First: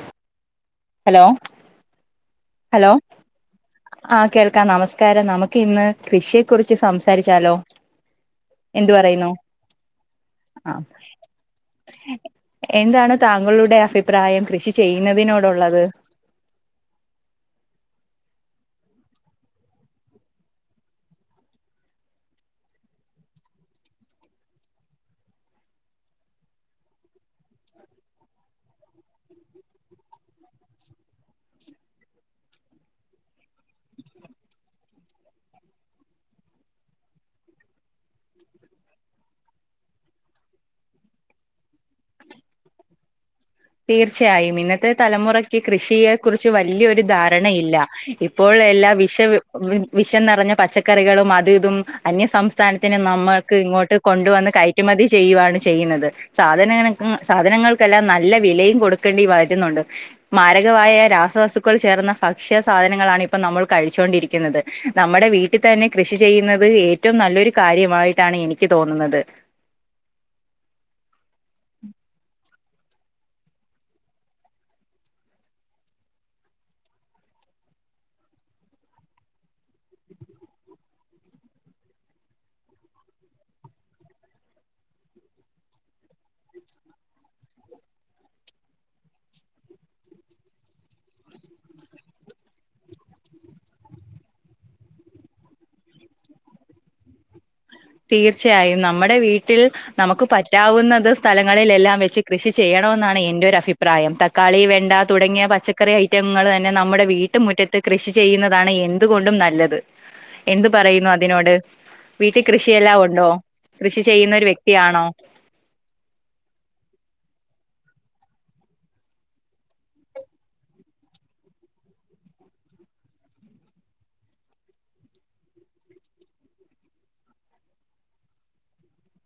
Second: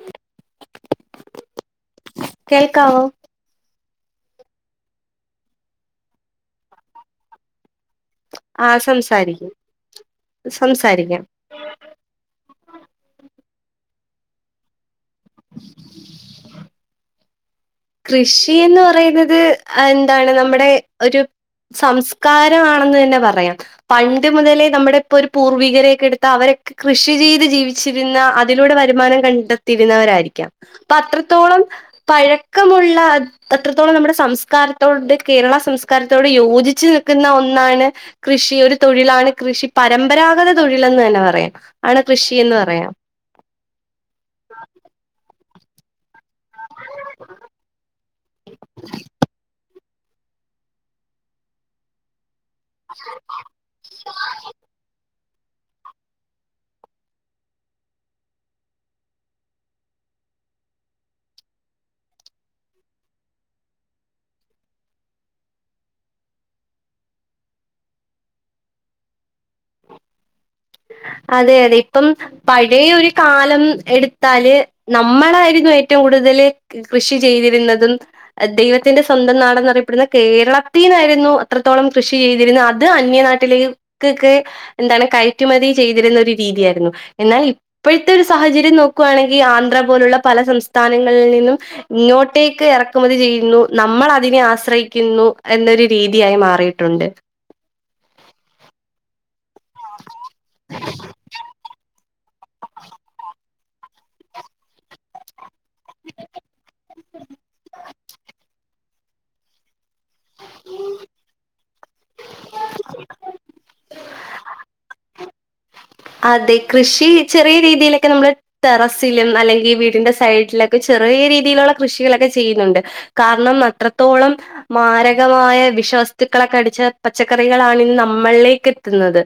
ഉം hello hello കേൾക്കാവോ ആ കേൾക്കാം നമസ്കാരം നമുക്ക് ഇന്ന് കൃഷിയെ കുറിച്ച് സംസാരിച്ചാലോ. ആ സംസാരിക്കു ആഹ് എന്താണ് താങ്കളുടെ അഭി പ്രായം കൃഷി ചെയ്യുന്നതിനോടുള്ളത്. കൃഷീന്ന് പറയുന്നത് എന്താണ് നമ്മുടെ ഒരു. സംസ്കാരം ആണെന്ന് തന്നെ പറയാം, പണ്ട് മുതലേ നമ്മുടെ ഇപ്പോ ഒരു പൂർവികരേയൊക്കെ എടുത്താ അവരെ. കൃഷി ചെയ്ത് ജീവിച്ചിരുന്ന അതിലൂടെ വരുമാനം കണ്ടെത്തിരുന്നവരായിരിക്കാം അപ്പ അത്രത്തോളം. ളം പഴക്ക ക്കമുള്ള അത്രത്തോളം നമ്മുടെ സംസ്കാരത്തോട് കേരള സംസ്കാരത്തോട് യോജിച്ച് നിൽക്കുന്ന ഒന്ന്. ന്നാണ് കൃഷി ഒരു തൊഴിലാണ് കൃഷി പരമ്പരാഗത തൊഴിലെന്ന് തന്നെ പറയാം ആണ് കൃഷിയെന്ന്. എന്ന് പറയാം തീർച്ചയായും ഇന്നത്തെ തലമുറയ്ക്ക് കൃഷിയെ കുറി ച്ചു വലിയ ഒരു ധാരണയില്ല ഇപ്പോൾ എല്ലാ വിഷം. വിഷം നെറഞ്ഞ പച്ചക്കറികളും അത് ഇതും അന്യസം സ്ഥാനത്തിന് നമുക്ക്‌ ഇങ്ങോട്ട് കൊണ്ടുവന്ന് കയറ്റുമതി. ചെയ്യുവാണ് ചെയ്യുന്നത് സാധനങ്ങൾക്കും സാധനങ്ങൾക്കെല്ലാം ന നല്ല വിലയും കൊടുക്കേണ്ടി വരുന്നുണ്ട് മാരകമായ രാസവസ്തുക്കൾ ചേർന്ന ഭക്ഷ്യ സാധനങ്ങളാണി ഇപ്പ നമ്മൾ കഴിച്ചൊണ്ടിരിക്കുന്നത് നമ്മടെ വീട്ടിൽ തന്നെ കൃഷി ചെയ്യുന്നത് ഏറ്റവും നല്ലൊരു കാര്യമായിട്ടാ ട്ടാണ് എനിക്ക് തോന്നുന്നത് അതെ അതെ ഇപ്പം പയ് വേ ഒരു കാലം എടുത്താല് നമ്മളായിരുന്നു ഏറ്റവും കൂടുതല് കൃഷി ചെയ്തിരു ന്നതും ദൈവത്തിന്റെ സ്വന്തം നാടെന്നറിയപ്പെടുന്ന കേരളത്തീന്നായിരുന്നു അത്രത്തോളം കൃഷി ചെയ്തിരുന്ന അ അത് അന്യ നാട്ടില് ക്‌ക്കെ എന്താണ് കൈ റ്റുമതി ചെയ്തിരുന്ന ഒരു രീതിയായിരുന്നു എന്നാൽ ഇപ്പഴ്ത്തൊരു സാഹചര്യം നോക്കുവാണെങ്കി ആന്ധ്ര പോലുള്ള പല സംസ്ഥാനങ്ങളിൽ നിന്നും ഇങ്ങോട്ടേക്ക് എറക്കുമതി ചെയ്യുന്നു നമ്മളതിനെ ആശ്രയിക്കുന്നു എന്നൊരു രീതിയായി മാറിയിട്ടുണ്ട് തീർച്ചയായും നമ്മടെ വീ ട്ടിൽ നമുക്ക് പറ്റാവുന്നത് സ്ഥലങ്ങളിലെല്ലാം വെച്ച് കൃഷി ചെയ്യണമെന്നാണ് എന്റെ ഒരു അഭി പ്രായം തക്കാളി വെണ്ട തുടങ്ങിയ പച്ചക്കറി ഐറ്റങ്ങൾ തന്നെ നമ്മുടെ വീട്ട്മുറ്റത്ത് കൃഷി ചെയ്യുന്നതാണ് എന്തുകൊണ്ടും നല്ലത് എന്ത് പറയുന്നു അതിനോട് വീട്ടി കൃഷിയെല്ലാം ഉണ്ടോ കൃഷി ചെയ്യുന്നൊരു വ്യക്തിയാണോ അതെ കൃഷി ചെറിയ രീതിയിലൊക്കെ നമ്മള് ടെറസിലും അല്ലെങ്കി വീടിന്റെ സൈഡിലൊക്കെ ചെറ് റ്യേ രീതിയിലുള്ള കൃഷികളൊക്കെ ചെയ്യുന്നുണ്ട് കാരണം അത്രത്തോളം മാരകമായ വിഷം വസ്തുക്കളൊക്കെ അടിച്ച പച്ചക്കറികളാണ് ഇന്ന് നമ്മളിലേക്ക് എത്തുന്നത്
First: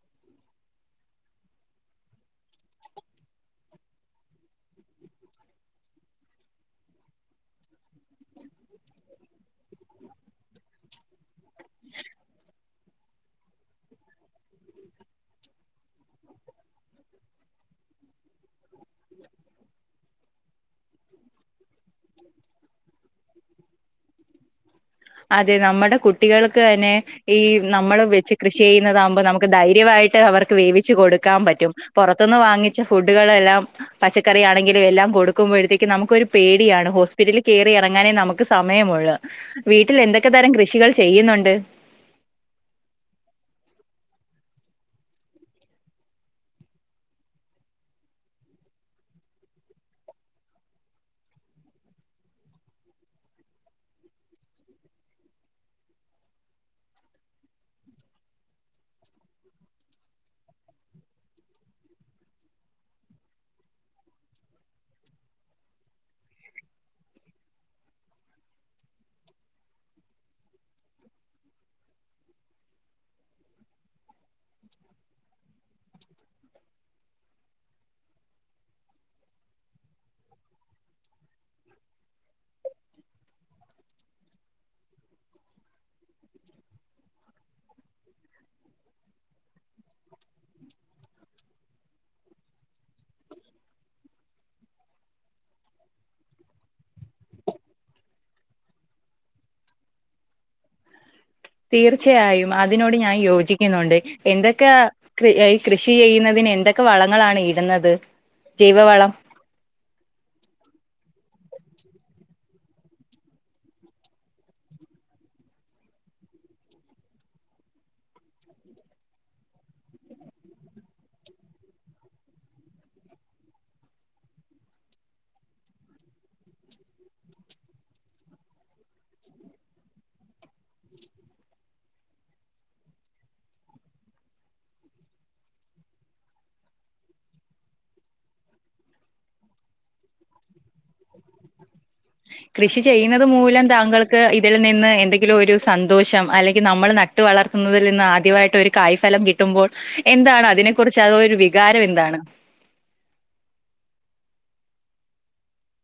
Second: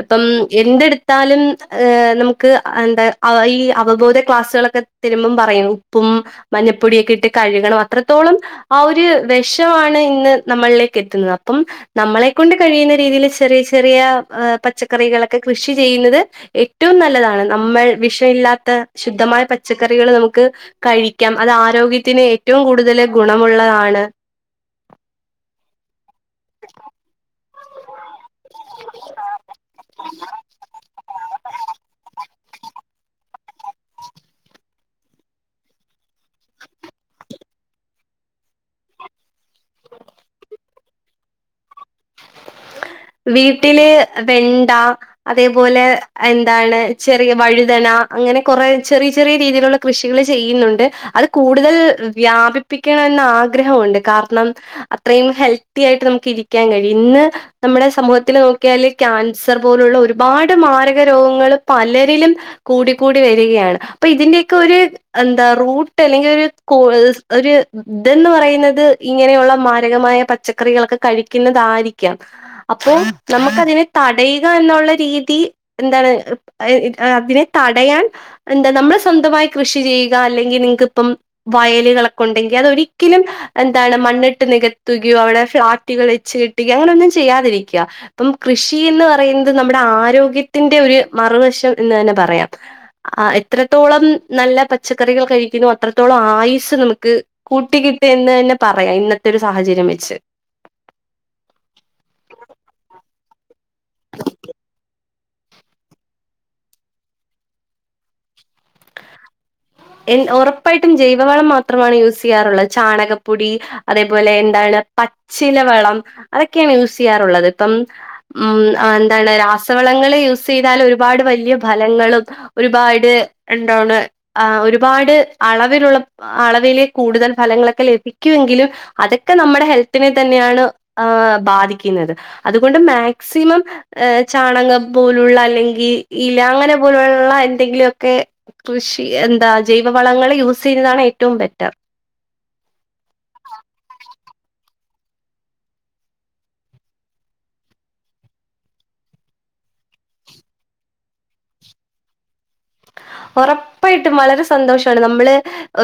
അപ്പം എന്ത്ട് ത്താലും ഹ് നമുക്ക് എന്താ ആ ഈ അവബോധ ക്ലാസ്സുകളൊക്കെ തെരുമ്പം പറയും ഉപ്പും ഉം മഞ്ഞപ്പൊടിയൊക്കെ ഇട്ട് കഴുകണം അത്രത്തോളം ആ ഒരു വെഷവാണ് ഇന്ന് നമ്മളിലേക്ക് എത്തുന്നത് അപ്പം നമ്മളെ കൊണ്ട് കഴിയുന്ന രീതിൽ ചെറിയ ചെറിയ പച്ചക്കറികളൊക്കെ കൃഷി ചെയ്യുന്നത് ഏറ്റവും നല്ലതാണ് നമ്മൾ വിഷമില്ലാത്ത ശുദ്ധമായ പച്ചക്കറികള് നമുക്ക് കഴിക്കാം അത് ആരോഗ്യത്തിന് ഏറ്റവും കൂടുതല് ഗുണമുള്ളതാണ് അതെ നമ്മടെ കുട്ടികൾക്ക് തന്നെ ഈ നമ്മള് വെച്ച് കൃഷി ചെയ്യുന്നതാവുമ്പോ നമുക്ക് ധൈര്യവായിട്ട് അവർക്ക് വേവിച്ച് കൊടുക്കാൻ പറ്റും പൊറത്തുന്ന് വാ ങ്ങിച്ച ഫുഡുകളെല്ലാം പച്ചക്കറിയാണങ്കിലു എല്ലാം കൊടുക്കുമ്പഴത്തേക്കും നമുക്കൊരു പേടിയാണ് ഹോസ്പിറ്റല് കേ കേറിഎറങ്ങാനേ നമുക്ക് സമയമുള്ളു വീട്ടിൽ എന്തൊക്കെ തരം കൃഷികൾ ചെയ്യുന്നുണ്ട് വീട്ടില് വെണ്ട അതേപോലെ എന്താണ് ചെറിയ വഴുതന അങ്ങനെ കുറെ ചെറിയ ചെറിയ രീതിയിലുള്ള കൃഷികൾ ചെയ്യുന്നുണ്ട് അത് കൂടുതൽ വ്യാപിപ്പിക്കാ ൻ ആഗ്രഹമുണ്ട് കാരണം അത്രയും ഹെൽത്തി ആയിട്ട് നമുക്ക് ഇരിക്കാൻ കഴി ഇന്ന് നമ്മുടെ സമൂഹത്തില് നോക്കിയാല് ക്യാൻസർ പോലുള്ള ഒരുപാട് മാരകരോഗങ്ങൾ പ പലരിലും കൂടി കൂടി വരുകയാണ് അപ്പോ ഇതിൻ്റെ ഒക്കെ ഒരു എന്താ റൂട്ട് അല്ലെങ്കി ഒരു കൂ ഒരു ഇതന്ന് പറയുന്നത് ഇങ്ങനെയുള്ള മാരകമായ പച്ചക്കറികളൊക്കെ കഴിക്കുന്ന താരിക്കാം അപ്പോ നമുക്ക് അതിനെ തടയുക എന്നുള്ള രീതി എന്താണ് അതിനെ തടയാൻ എന്താ നമ്മളെ സ്വന്തമായി കൃഷി ചെയ്യുക അല്ലെങ്കി നിങ്ങക്ക് ഇപ്പം വയലുകളൊക്കെ ഉണ്ടെങ്കി അതൊരിക്കലും എന്താണ് മണ്ണിട്ട് നികത്തുകയോ അവിടെ ഫ്ളാറ്റുകൾ വെച്ച് കെട്ടി അങ്ങനെ ഒന്നും ചെയ്യാതിരിക്ക്യ അപ്പം കൃഷി എന്ന് പറയുന്നത് നമ്മുടെ ആരോഗ്യത്തിന്റെ ഒരു മ മറുവശം എന്നു തന്നെ പറയാം ആഹ് എത്രത്തോളം നല്ല പച്ചക്കറികൾ കഴിക്കുന്നു അത്രത്തോളം ആ ആയുസ് നമുക്ക് കൂട്ടി കിട്ടി എന്ന് തന്നെ പറയാം ഇന്നത്തെ ഒരു സാഹചര്യം വെച്ച് [inaudible] തീർച്ചയായും അതിനോട് ഞാൻ യോജ് ജിക്കുന്നുണ്ട് എന്തൊക്കെ കൃ ഈ കൃഷി ചെയ്യുന്നതിന് എന്തൊക്കെ വളങ്ങളാണ് ഇടുന്നത് ജൈവ വളം എൻ ഒറപ്പായിട്ടും ജൈവവളം മാത്രമാണ് യൂസ് ചെയ്യാറുള്ളത് ചാണകപ്പൊടി അതേപോലെ എന്താണ് പച്ചില വളം അതെക്കെയാണ് യൂസ് ചെയ്യാറുള്ളത് ഇപ്പം മ് എന്താണ് രാസ വളങ്ങളൾ യൂസ് ചെയ്താൽ ഒരുപാട് വലിയ ഫലങ്ങളും ഒരുപാട് എന്താണ് ആ ഒരുപാട് അളവിലുള്ള അളവിലെ കൂടുതൽ ഫലങ്ങളൊക്കെ ലഭിക്കുമെങ്കിലും അതൊക്കെ നമ്മുടെ ഹെൽത്തിനെ തന്നെയാണ് ആഹ് ബാധിക്കുന്നത് അത് കൊണ്ട് മാസ്സിമം ചാണകം പോലുള്ള അല്ലെങ്കി ഇല അങ്ങനെ പോലുള്ള എന്തെങ്കിലൊക്കെ കൃഷി എന്താ ജൈവവളങ്ങളെ യൂസ് ചെയ്യുന്നതാണ് ഏറ്റവും ബെറ്റർ [inaudible] കൃഷി ചെയ്യുന്നത് മൂലം താങ്കൾക്ക് ഇതിൽ നിന്ന് എന്തെങ്കിലും ഒരു സന്തോഷം അല്ലെങ്കിൽ നമ്മൾ നട്ട് വളർ ന്നതിൽ നിന്ന് ആദ്യമായിട്ട് ഒരു കായ്ഫലം കിട്ടുമ്പോൾ എന്താണ് അതിനെ കുറിച്ച് അത് ഒരു വികാരം എന്താണ് [inaudible] ഉറപ്പായിട്ടും വളരെ സന്തോഷമാണ് നമ്മള്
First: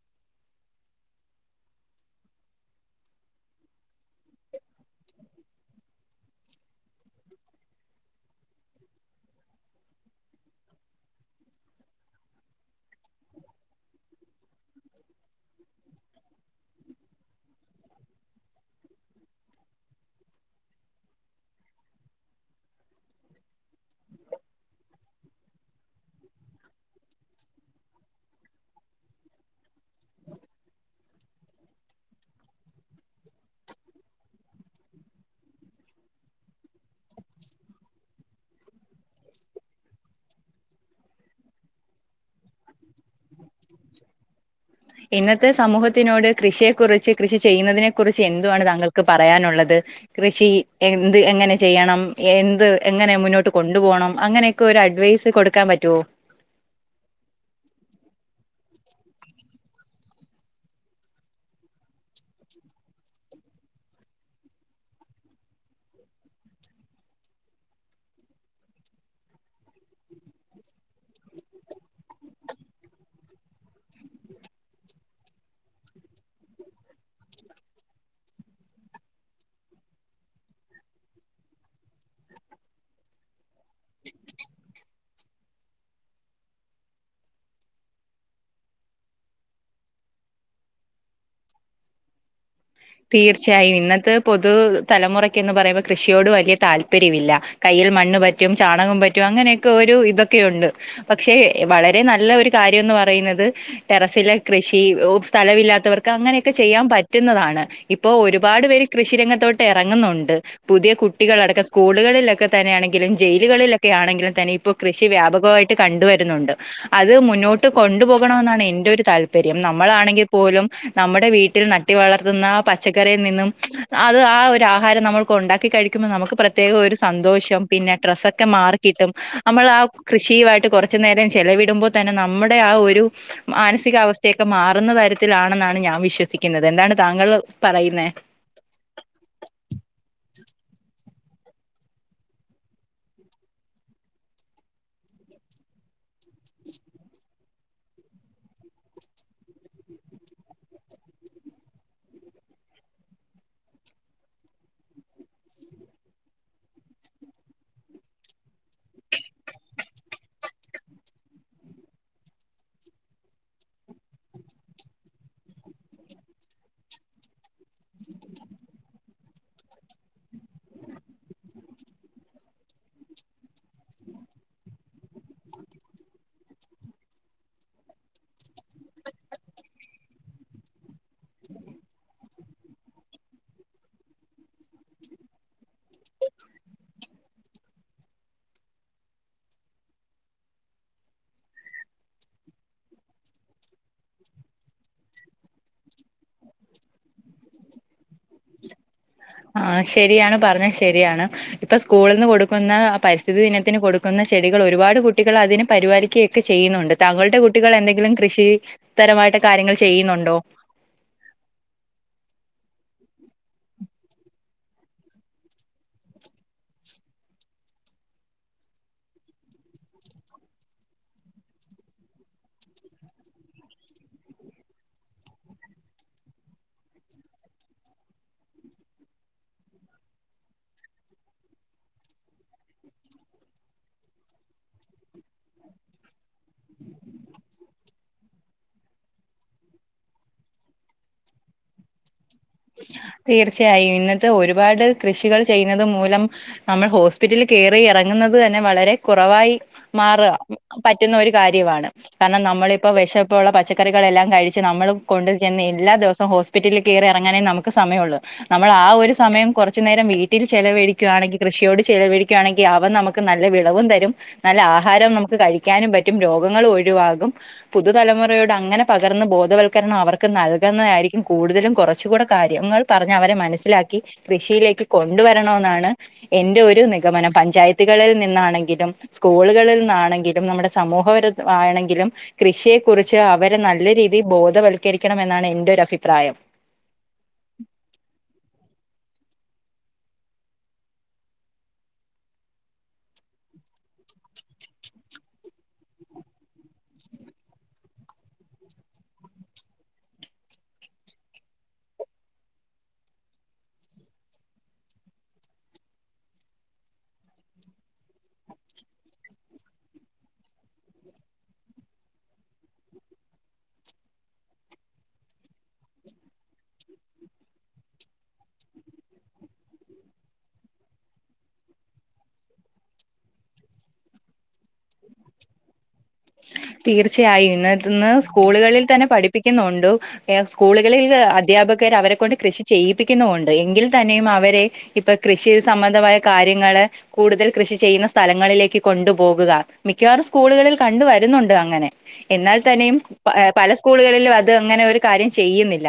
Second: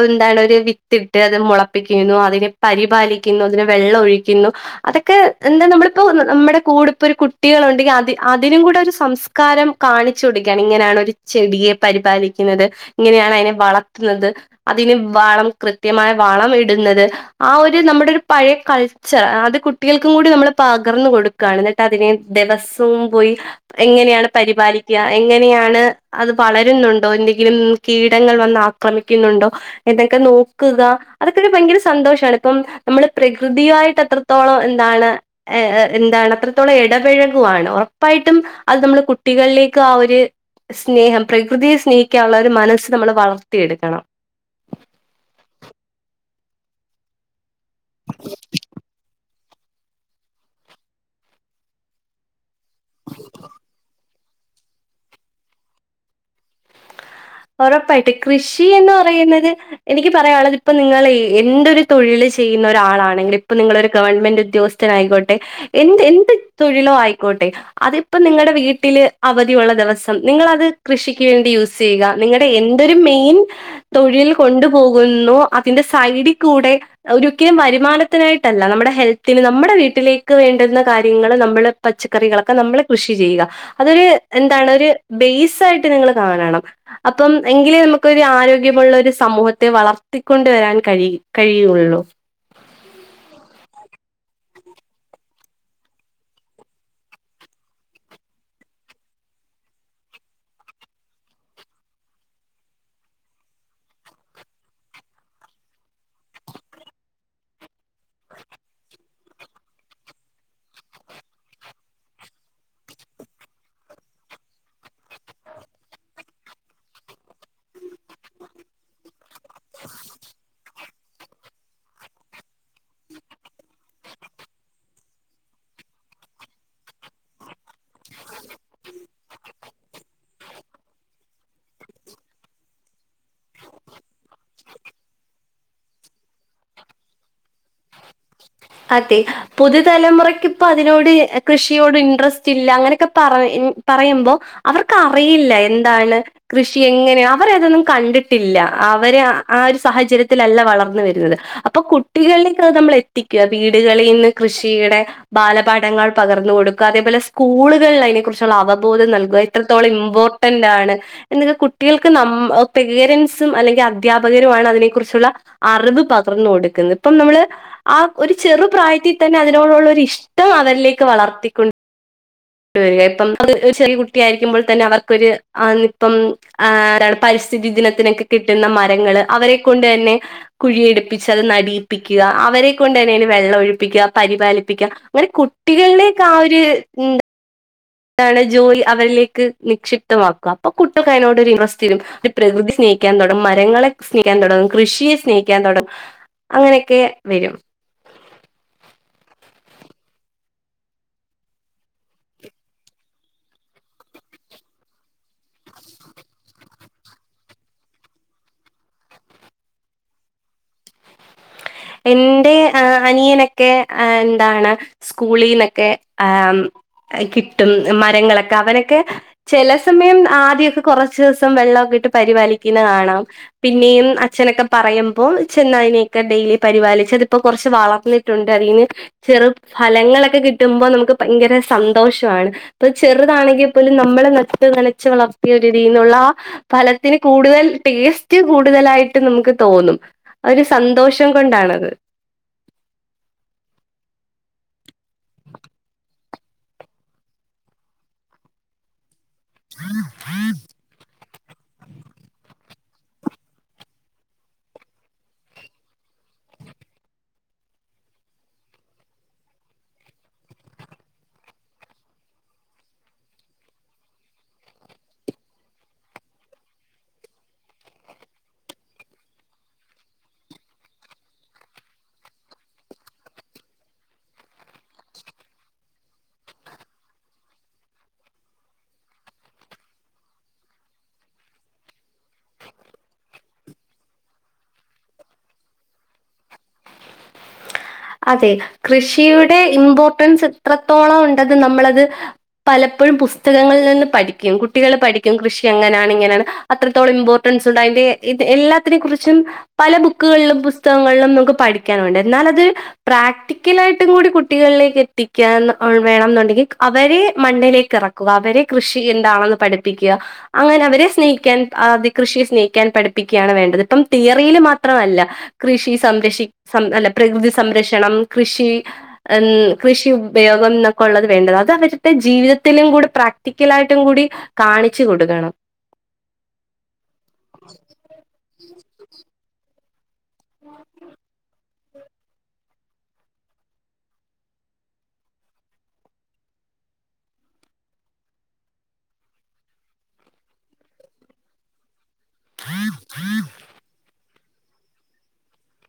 എന്താണ് ഒരു വിത്തിട്ട് അത് മുളപ്പിക്കുന്നു അതിനെ പരിപാലിക്കുന്നു അതിനെ വെള്ളം ഒഴിക്കുന്നു അതൊക്കെ എന്താ നമ്മളിപ്പോ നമ്മുടെ കൂടിപ്പൊ ഒരു കുട്ടി ഉണ്ടെങ്കിൽ അതിനും കൂടെ ഒരു സംസ്കാരം കാണിച്ചു കൊടുക്കാണ് ഇങ്ങനെയാണ് ഒരു ചെടിയെ പരിപാലിക്കുന്നത് ഇങ്ങനെയാണ് അതിനെ വളർത്തുന്നത് അതിന് വളം കൃത്യമായ വളം ഇടുന്ന ന്നത് ആ ഒരു നമ്മുടെ ഒരു പഴയ കൾച്ചർ അത് കുട്ടികൾക്കും കൂടി നമ്മൾ പകർന്നു കൊടുക്കുകയാണ് അതിനെ ദിവസം പോയി എങ്ങനെയാണ് പരിപാലിക്കുക എങ്ങനെയാണ് വളരുന്നുണ്ടോ എന്തെങ്കിലും കീടങ്ങൾ വന്ന ആക്രമിക്കുന്നുണ്ടോ എന്നൊക്കെ നോക്കുക അതൊക്കെ ഭയര സന്തോഷമാണ് ഇപ്പം നമ്മള് പ്രകൃതിയായിട്ട് അത്രത്തോളം എന്താണ് എന്താണ് അത്രത്തോളം ഇടപൊഴുകുവാണ് ഉറപ്പായിട്ടും അത് നമ്മള് കുട്ടികളിലേക്ക് ആ ഒരു സ്നേഹം പ്രകൃതിയെ സ്നേഹിക്കാനുള്ള ഒരു മനസ്സ് നമ്മള് വളർത്തിയെടുക്കണം ഇന്നത്തെ സമൂഹത്തിനോട് കൃഷിയെ കുറിച്ച് കൃഷി ചെയ്യുന്നതിനെ കുറിച്ച് എന്തുവാണ് താങ്കൾക്ക് പറയാനുള്ളത് ത് കൃഷി എന്ത് എങ്ങനെ ചെയ്യണം എന്ത് എങ്ങനെ മുന്നോട്ട് കൊണ്ടുപോകണം അങ്ങനെയൊക്കെ ഒരു അഡ്വൈസ് കൊടുക്കാൻ പറ്റുവോ ഉറപ്പായിട്ട് കൃഷി എന്ന് പറയുന്നത് എനിക്ക് പറയാനുള്ളത് ഇപ്പം നിങ്ങൾ എന്റെൊരു തൊഴിൽ ചെയ്യുന്ന ഒരാളാണെങ്കിൽ ഇപ്പൊ നിങ്ങള് ഒരു ഗവൺമെന്റ് ഉദ്യോഗസ്ഥൻ ആയിക്കോട്ടെ എന്ത് എന്ത് തൊഴിലോ ആയിക്കോട്ടെ അതിപ്പം നിങ്ങളുടെ വീട്ടില് അവധിയുള്ള ദിവസം നിങ്ങളത് കൃഷിക്ക് വേണ്ടി യൂസ് ചെയ്യുക നിങ്ങളുടെ എന്തൊരു മെയിൻ തൊഴിൽ കൊണ്ടു പോകുന്നു അതിന്റെ സൈഡിൽ കൂടെ ഒരിക്കലും വരുമാനത്തിനായിട്ടല്ല നമ്മുടെ ഹെൽത്തിന് നമ്മുടെ വീട്ടിലേക്ക് വേണ്ടുന്ന കാര്യങ്ങൾ നമ്മള് പച്ചക്കറി കളെക്കെ നമ്മള് കൃഷി ചെയ്യാ അതൊരു എന്താണ് നിങ്ങളൊരു ബേസ് ആയിട്ട് കാണണം അപ്പം എങ്കിലേ നമുക്ക് ഒരു ആരോഗ്യമുള്ള ഒരു സമൂഹത്തെ വളർത്തിക്കൊണ്ട് വരാൻ കഴി കഴിയുള്ളു തീർച്ചയായും ഇന്നത്തെ പൊതു തലമുറയ്ക്ക്ന്ന് പറയുമ്പോ കൃഷിയോട് വലിയ താല്പര്യമില്ല കൈ ൽ മണ്ണ് പറ്റും ചാണകം പറ്റും അങ്ങനെയൊക്കെ ഒരു ഇതൊക്കെ ഉണ്ട് പക്ഷെ വളരെ നല്ല ഒരു കാര്യ എന്ന് പറയുന്നത് ടെറസിലെ കൃഷി സ്ഥലമില്ലാത്തവർക്ക് അങ്ങനെയൊക്കെ ചെയ്യാൻ പറ്റുന്നതാണ് ഇപ്പൊ ഒരുപാട് പേര് കൃഷി രംഗത്തോട്ട് ഇറങ്ങുന്നുണ്ട് പുതിയ കുട്ടികൾ അടക്കം സ്കൂളുകളിലൊക്കെ തന്നെ ആണെങ്കിലും ജയിലുകളിലൊയാണെങ്കിലും തന്നെ ഇപ്പോ കൃഷി വ്യാപകമായിട്ട് കണ്ട് വരുന്നുണ്ട് അത് മുന്നോട്ട് കൊണ്ടുപോകണമെന്നാണ് എന്റൊരു താല്പര്യം നമ്മളാണെങ്കിൽ പോലും നമ്മുടെ വീട്ടിൽ നട്ട് വളർത്തുന്ന പച്ചക്കറിയിൽ നിന്നും അത് ആ ഒരാഹാരം നമ്മൾക്ക് ഉണ്ടാക്കിക്കഴിക്കുമ്പൊ നമുക്ക് പ്രത്യേകൊരു സന്തോഷം പിന്നെ ട്രസ്സൊക്കെ മാറിക്കിയിട്ടും നമ്മൾ ആ കൃഷിയുമായിട്ട് കുറച്ചുനേരം ചെലവിടുമ്പോ തന്നെ നമ്മുടെ ആ ഒരു മാനസികാവസ്ഥയൊക്കെ മാറുന്ന തരത്തിലാണെന്നാണ് ഞാൻ വിശ്വസിക്കുന്നത് എന്താണ് താങ്കള് പറയുന്നേ അതെ പുതുതലമുറക്ക് ഇപ്പതിനോട് കൃഷിയോട് ഇൻട്രസ്റ്റില്ല അങ്ങനൊക്കെ പറ പറയുമ്പോ അവർക്കറിയില്ല എന്താണ് കൃഷിയെങ്ങനെ അവരതൊന്നും കണ്ടിട്ടില്ല അവര് ആ ഒരു സാഹചര്യത്തിലല്ല വളർന്ന് വരുന്നത് അപ്പൊ കുട്ടികളിലേക്കത് നമ്മൾ എത്തിക്ക വീടുകളിനിന്ന് കൃഷിയുടെ ബാലപാഠങ്ങൾ പകർന്നു കൊടുക്കുക അതേപോലെ സ്കൂളുകളിൽ അയിനെ ക്കുറിച്ചുള്ള അവബോധം നൽകുക എത്രത്തോളം ഇമ്പോർട്ടന്റാണ് എന്നിങ്നെ കുട്ടികൾക്ക് നമ്മ പാരന്റ് സും അല്ലെങ്കിൽ അധ്യാപകരുമാണ് അതിനെക്കുറിച്ചുള്ള അറിവ് പകർന്ന് കൊടുക്കുന്നത് ഇപ്പം നമ്മള് ആ ഒരു ചെറു പ്രായത്തിതന്നെ അതിനോടുള്ളൊരിഷ്ടം അവരിലേക്ക് വളർത്തിക്കൊണ്ട് ഇപ്പം ഒരു ചെറിയ കുട്ടിയ ആയിരിക്കുമ്പോൾ തന്നെ അവർക്കൊരു ഇവനിപ്പം ആരാണ് പരി സ്ഥിതിദിനത്തിനൊക്കെ കിട്ടുന്ന മരങ്ങള് അവരെക്കൊണ്ട് തന്നെ കുഴിയെടുപ്പിച്ച് അത് നടീപ്പിക്കുക അവരെക്കൊണ്ട് തന്നെ അയിന് വെള്ളം ഒഴിപ്പിക്കുക പരിപാലിപ്പിക്കുക അങ്ങനെ കുട്ടികളിലേക്കാഒര് അതാണ് ജോലി അവരിലേക്ക് നിക്ഷിപ്തമാക്കുക അപ്പൊ കുട്ടികക്കയിനോടൊരിണ്ട്രസ്റ്റ് വരും പ്രകൃതി സ്നേഹി ഹിക്കാൻ തൊടങ്ങും മരങ്ങളെ സ്നേഹിക്കാൻ തൊടങ്ങും കൃഷിയെ സ്നേഹിക്കാൻ തൊടങ്ങും അങ്ങനെയൊക്കെ വരും ആഹ് ശെരിയാണ് പറഞ്ഞത് ശെരിയാണ് ഇപ്പൊ സ്കൂളിന്ന് കൊടുക്കുന്ന പരിസ്ഥിതി ദിനത്തിന് കൊടുക്കുന്ന ന്ന ചെടികൾ ഒരുപാട് കുട്ടികൾ അതിന് പരിപാലിക്കുകയൊക്കെ ചെയ്യുന്നുണ്ട് താങ്കളുടെ കുട്ടികൾ എന്തെങ്കിലും കൃഷി തര മായിട്ട് കാര്യങ്ങൾ ചെയ്യുന്നുണ്ടോ എന്റെ ആ അനിയനൊക്കെ എന്താണ് സ്കൂളിന്നൊക്കെ ആ കിട്ടും മരങ്ങളൊക്കെ അവനൊക്കെ ചെലസമയം ആദ്യൊക്കെ കുറച്ച്സം വെള്ളൊക്കാ യിട്ട് പരിപാലിക്കുന്നെ കാണാം പിന്നെയും അച്ഛനൊക്കെ പറയുമ്പൊ ചെന്നതിനെയൊക്കെ ഡെയ്‌ലി പരിപാലിച്ച് അതിപ്പൊ കുറച്ച് വളർന്നിട്ടുണ്ട് അതിന്ന് ചെറു ഫലങ്ങളൊക്കെ കിട്ടുമ്പോ നമുക്ക് ഭയങ്കര സന്തോഷമാണ് ഇപ്പൊ ചെറുതാണെങ്കിപോലും നമ്മള് നട്ടുനനച്ച് വളർത്തിയ ചെടിയിന്നുള്ള ഫലത്തിന് കൂടുതൽ ടേസ്റ്റ് കൂടുതലായിട്ട് നമുക്ക്തോന്നും ഒരു സന്തോഷം കൊണ്ടാണത് തീർച്ചയായും ഇന്നത്തെ ഒരുപാട് കൃഷികൾ ചെയ്യുന്നുന്നത് മൂലം നമ്മൾ ഹോസ്പിറ്റലിൽ കേറി ഇറങ്ങുന്നത് തന്നെ വളരെ കുറവായി മാറ്ആ പറ്റുന്നൊര് കാര്യമാണ് കാരണം നമ്മളിപ്പോ വെഷോക്കുള്ള പച്ചക്കറികളെല്ലാം കഴിച്ച് നമ്മൾ കൊണ്ട് ചെന്ന് എല്ലാദിവസവും ഹോസ്പിറ്റലിൽ കേറാ അങ്ങനെ നമുക്ക് സമയുള്ളൂ നമ്മൾ ആ ഒരു സമയം കുറുച്ചുനേരം വീട്ടിൽ ചെലവഴിക്കുവാണെങ്കി കൃഷിയോട് ചിലവ ഴിക്കാണെങ്കിൽ അവ നമുക്ക് നല്ല വിളവുംതരും നല്ല ആഹാരവും നമുക്ക് കഴിക്കാനും പറ്റും രോഗങ്ങളും ഒഴിവാകും പുതുതലമുറയോട് അങ്ങനെ പകർന്ന് ബോധവൽക്കരണം അവർക്ക് നൽകുന്നതായിരിക്കും കൂടുതലും കുറച്ചും കൂടെ കാര്യങ്ങൾ പറഞ്ഞ് അവരെ മനസ്സിലാക്കി കൃഷിയിലേക്ക് കൊണ്ടുവരണമെന്നാണ് എന്റെ ഒരു നിഗ മനം പഞ്ചായത്തുകളിൽ നിന്നാണെങ്കിലും സ്കൂളുകളിൽ നിന്നാണെങ്കിലും നമ്മുടെ സമൂഹപരമാണെങ്കിലും കൃഷിയെക്കുറിച്ച് അവരെ നല്ല രീതിയിൽ ബോധവൽക്കരിക്കണം എന്നാണ് എന്റെ ഒരു അഭിപ്രായം അതെ കൃഷിയുടെ ഇമ്പോർട്ടൻസ് എത്രത്തോളം ഉണ്ടന്ന് നമ്മളത് പല പ്പഴും പുസ്തകങ്ങളിൽ നിന്ന് പഠിക്കും കുട്ടികള് പഠിക്കും കൃഷി അങ്ങനാണ് ഇങ്ങനാണ് അത്രത്തോളം ഇമ്പോർട്ടൻസുണ്ടയിന് എല്ലാത്തിനെക്കുറിച്ചും പല ബുക്കുകളിലും പുസ്തകങ്ങളിലും നമുക്ക് പഠിക്കാനുണ്ട് എന്നാലത് പ്രാക്ടിക്കലായിട്ടും കൂടി കുട്ടികളിലേക്ക് എത്തിക്കാൻ വേണംന്നുണ്ടെങ്കിൽ അവരെ മണ്ണിലേകക്കെ റക്കുക അവരെ കൃഷി എന്താണെന്ന് പഠിപ്പിക്കുക അങ്ങനെ അവരെ സ്നേഹിക്കാൻ കൃഷിയെ സ്നേഹിക്കാൻ പഠപ്പിക്കുകയാണ് വേണ്ടത് ഇപ്പം തിയറിയില്മാത്രമല്ല കൃഷി സംരക്ഷി സം അല്ല പ്രകൃതി സം സംരക്ഷണം കൃഷി കൃഷിഉപയോഗം എന്നൊക്കുള്ളത് വേണ്ടത് അതവരുടെ ജീവിത ത്തിനും കൂടി പ്രാക്ടിക്കലായിട്ടും കൂടി കാണിച്ചു കൊടുക്കണം തീർച്ചയായും ഇന്ന് ഇന്ന് സ്കൂളുകളിൽ തന്നെ പഠിപ്പിക്കുന്നുണ്ട് എ സ്കൂളുകളിൽ അധ്യാപക അവരെ കൊൊണ്ട് കൃഷി ചെയ്യിപ്പിക്കുന്നുണ്ട് എങ്കിൽ തന്നെയും അവരെ ഇപ്പൊ കൃഷി സംബന്ധമായ കാര്യങ്ങളൾ കൂടുതൽ കൃഷി ചെയ്യുന്ന സ്ഥലങ്ങളിലേക്ക് കൊണ്ടു പോോകുക മിക്കവാറും സ്കൂളുകളിൽ കണ്ടര ണ്ട് അങ്ങനെ എന്നാൽ തന്നെയും പല സ്കൂളുകളിലും അത് അങ്ങനെ ഒരു കാര്യം ചെയ്യുന്നില്ല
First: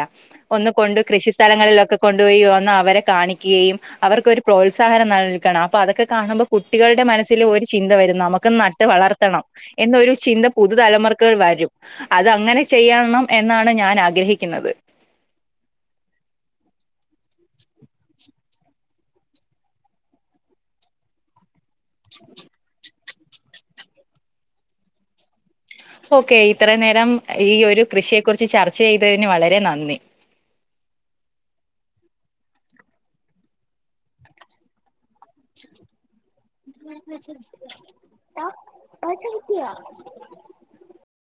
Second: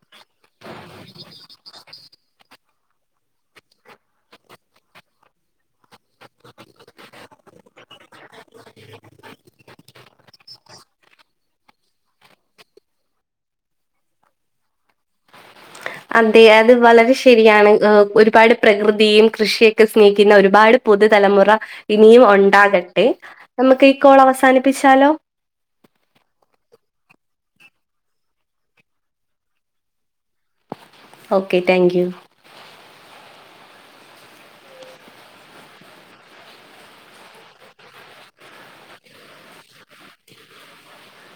ഒന്ന് കൊണ്ട് കൃഷി സ്ഥലങ്ങളിലൊക്കെ കൊണ്ടുപോയിന്ന അവരെ കാണിക്കുകയും അവർക്കൊരു പ്രോത്സാഹനം നൽക്കണം അപ്പോ അതൊക്കെ കാണുമ്പോ കുട്ടികളുടെ മനസ്സിൽ ഒരു ചിന്ത വരുന്ന നമുക്ക് നട്ട് വളർത്തണം എന്നൊരു ഇ പുതുതലമുറക്കകൾ വരും അത് അങ്ങനെ ചെയ്യണം എന്നാണ് ഞാൻ ആഗ്രഹിക്കുന്നത് അതെ അത് വളരെ ശരിയാണ് ഒരുപാട് പ്രകൃതിയും കൃഷിയൊക്കെ സ്നേഹിക്കുന്ന ഒരുപാട് പുതുതലമുറ ഇനിയും ഉണ്ടാകട്ടെ നമുക്ക് ക്കൾ അവസാനിപ്പിച്ചാലോ ഓക്കെ ഇത്ര നേരം ഈ ഒരു കൃഷിയെ കുറിച്ച് ചർച്ച ചെയ്തതിന് വളരെ നന്ദി ഓക്കെ താങ്ക് യൂ ആ പച്ചക്കയ